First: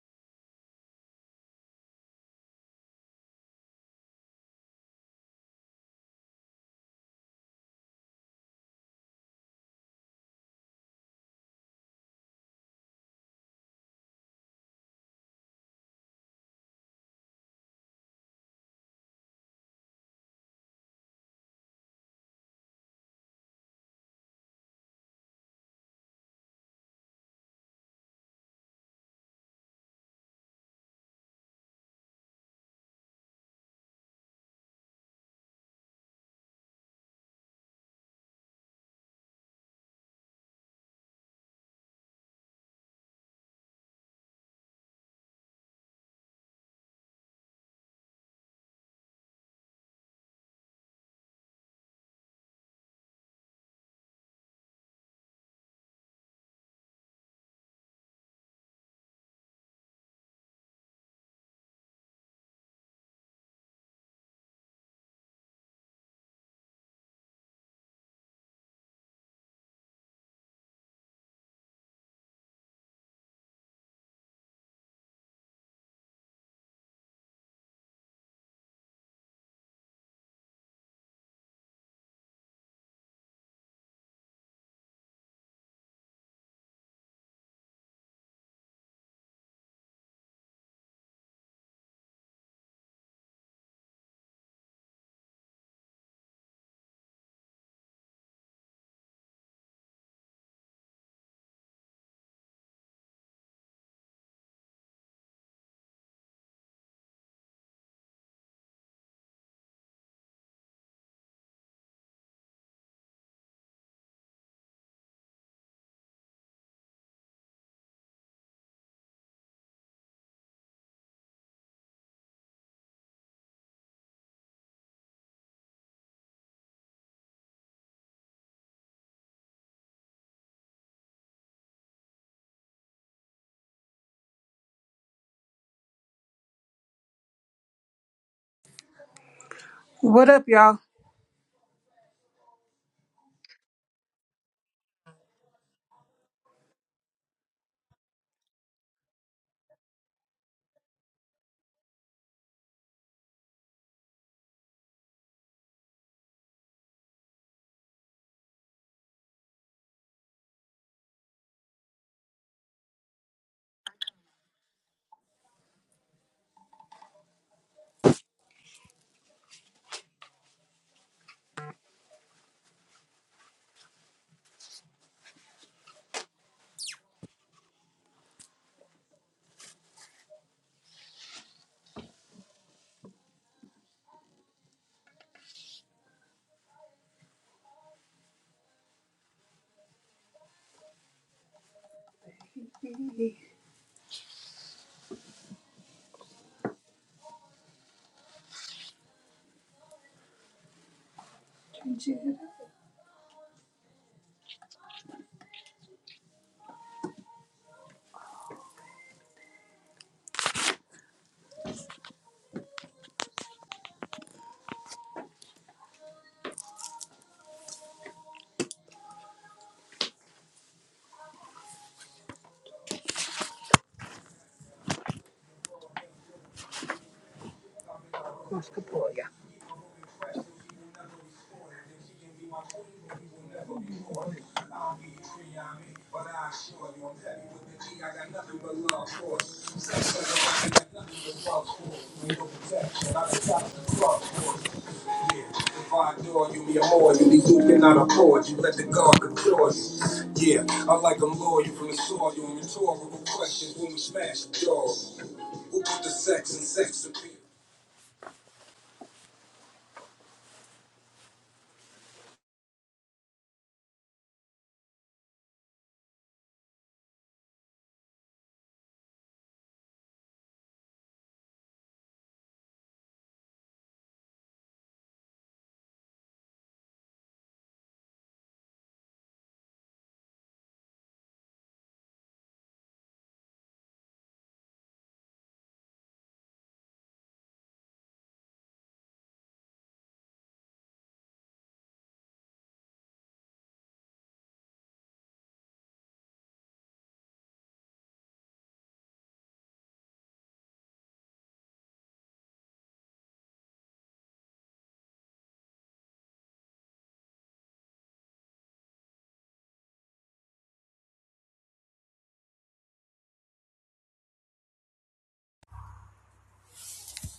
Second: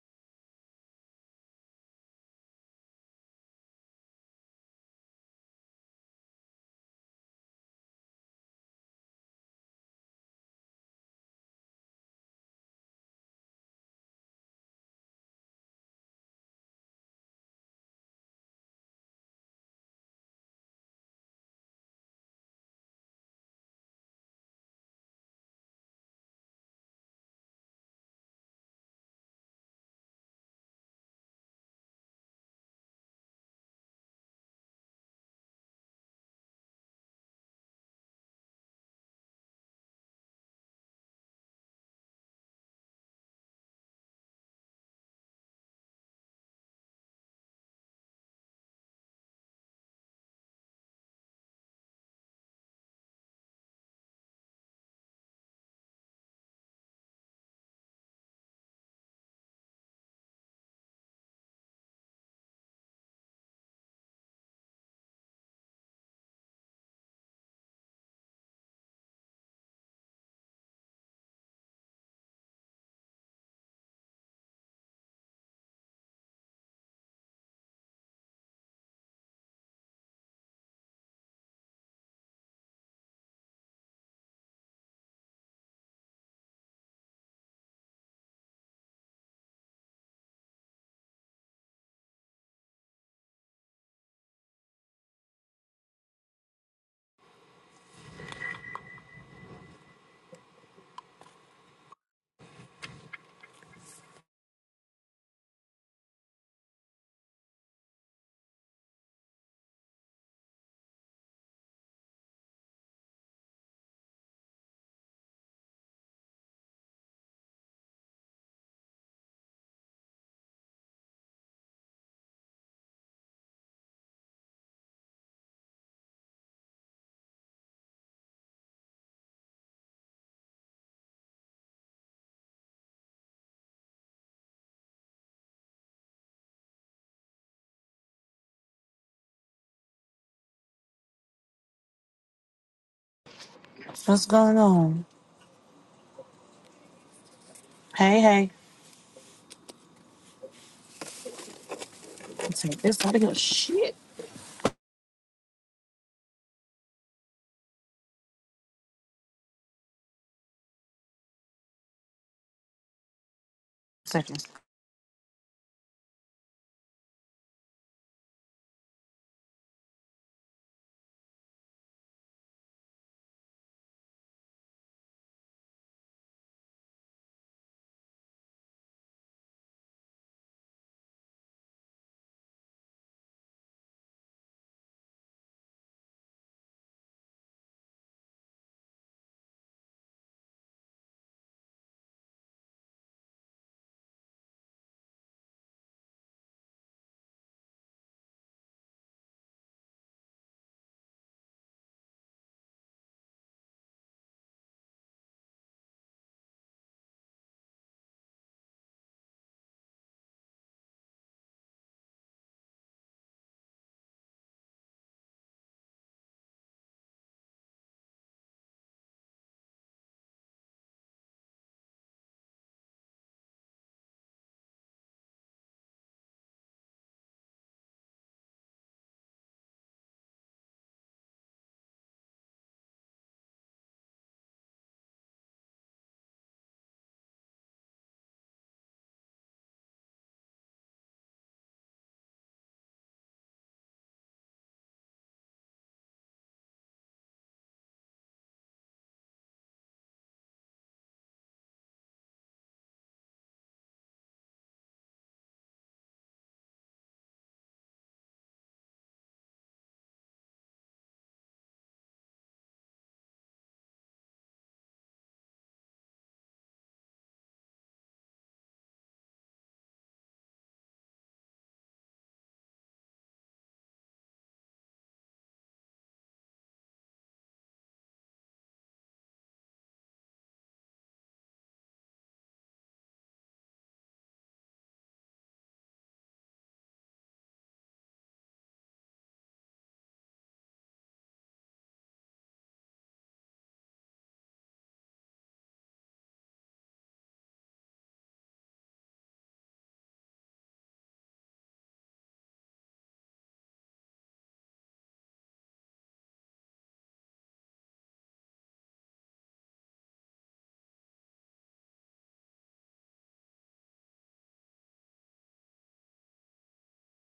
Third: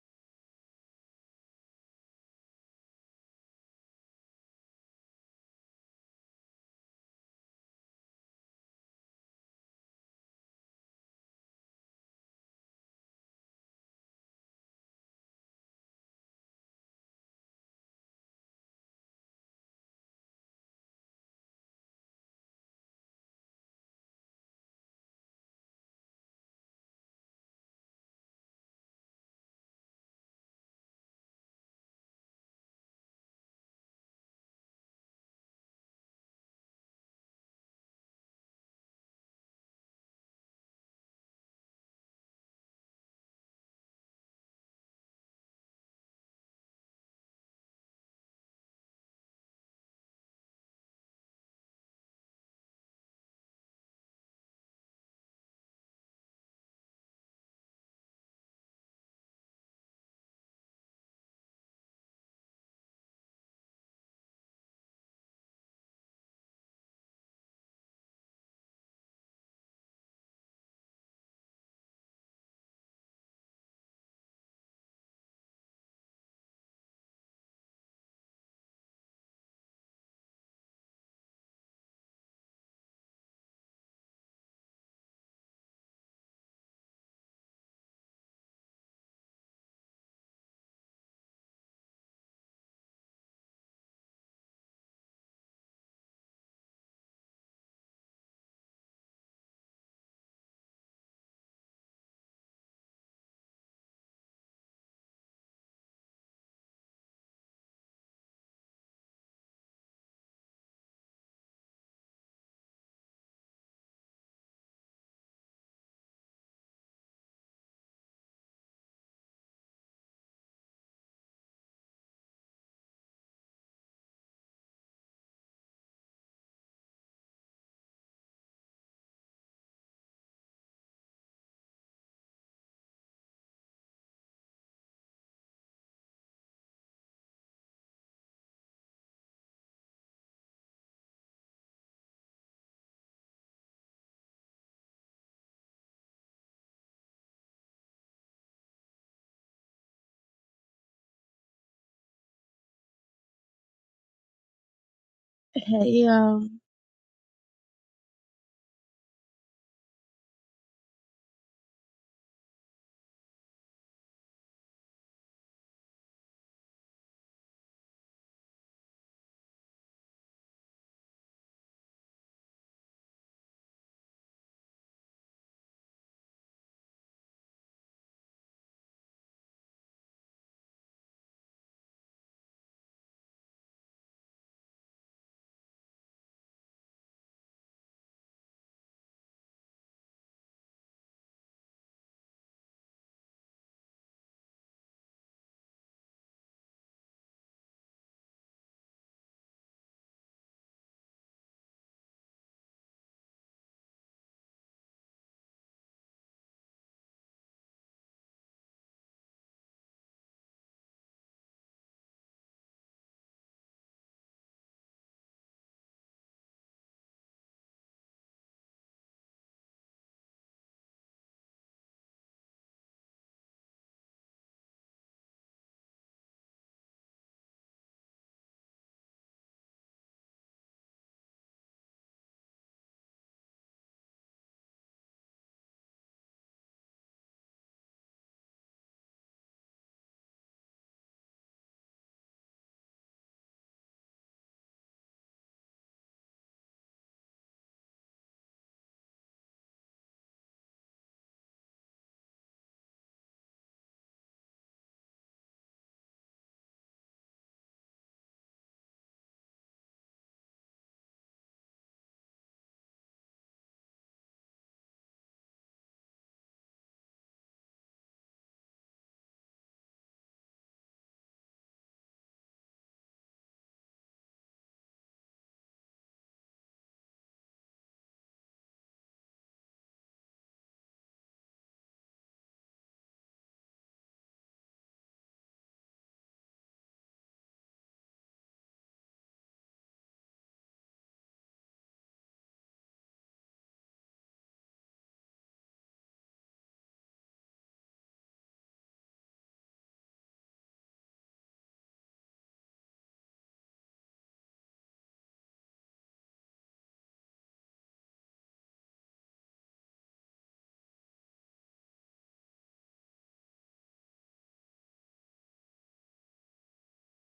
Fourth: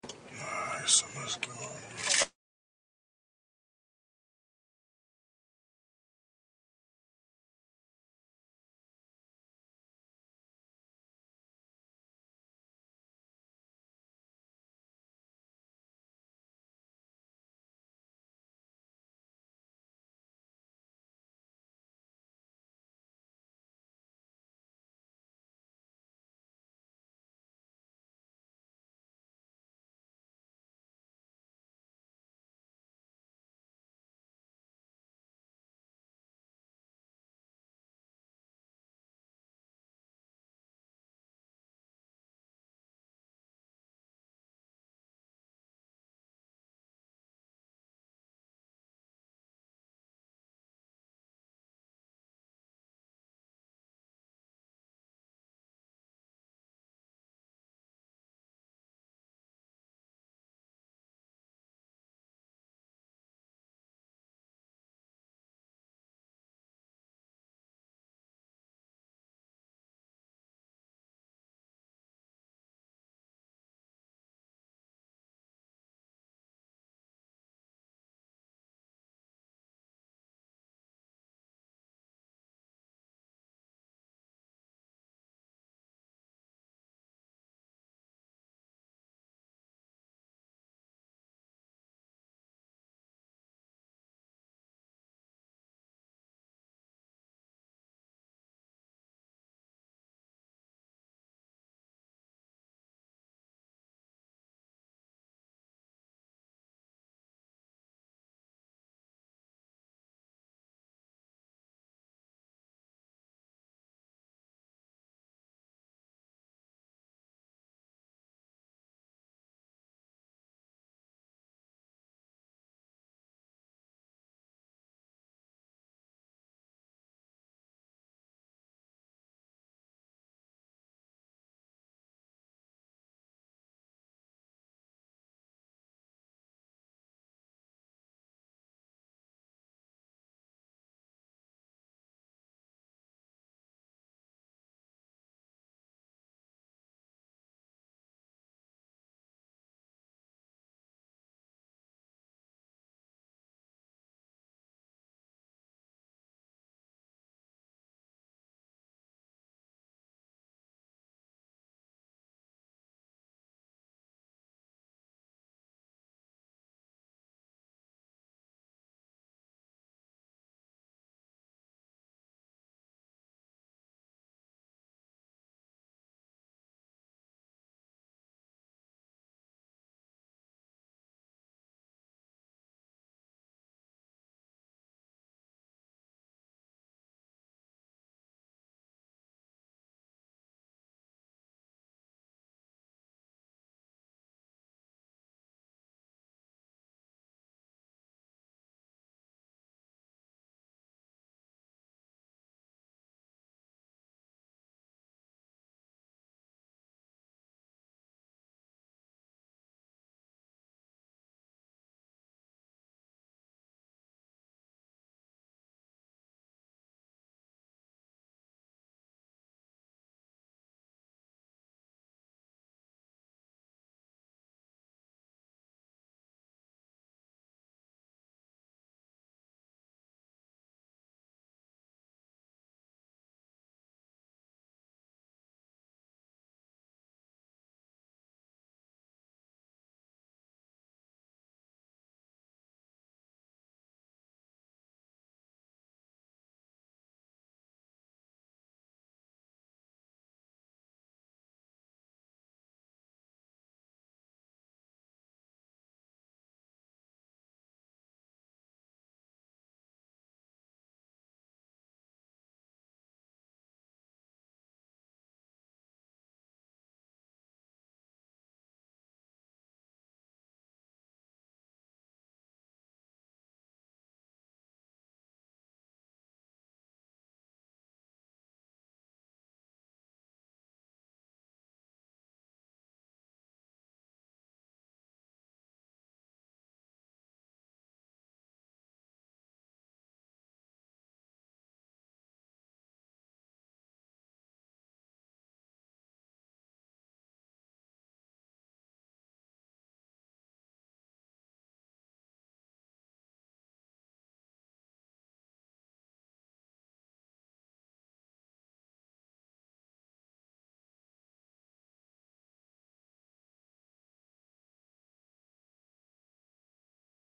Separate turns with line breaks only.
Summer
What up, y'all?
What's going on? Hey, hey. Take this out of here. Shit.
Hey,
Second.
What's the boy, y'all? You be a whore, you be duping out a cord, you let the guard control you. Yeah, I like them loyal from the soil, you and rhetorical questions when we smash the door. Who put the sex and sex appeal?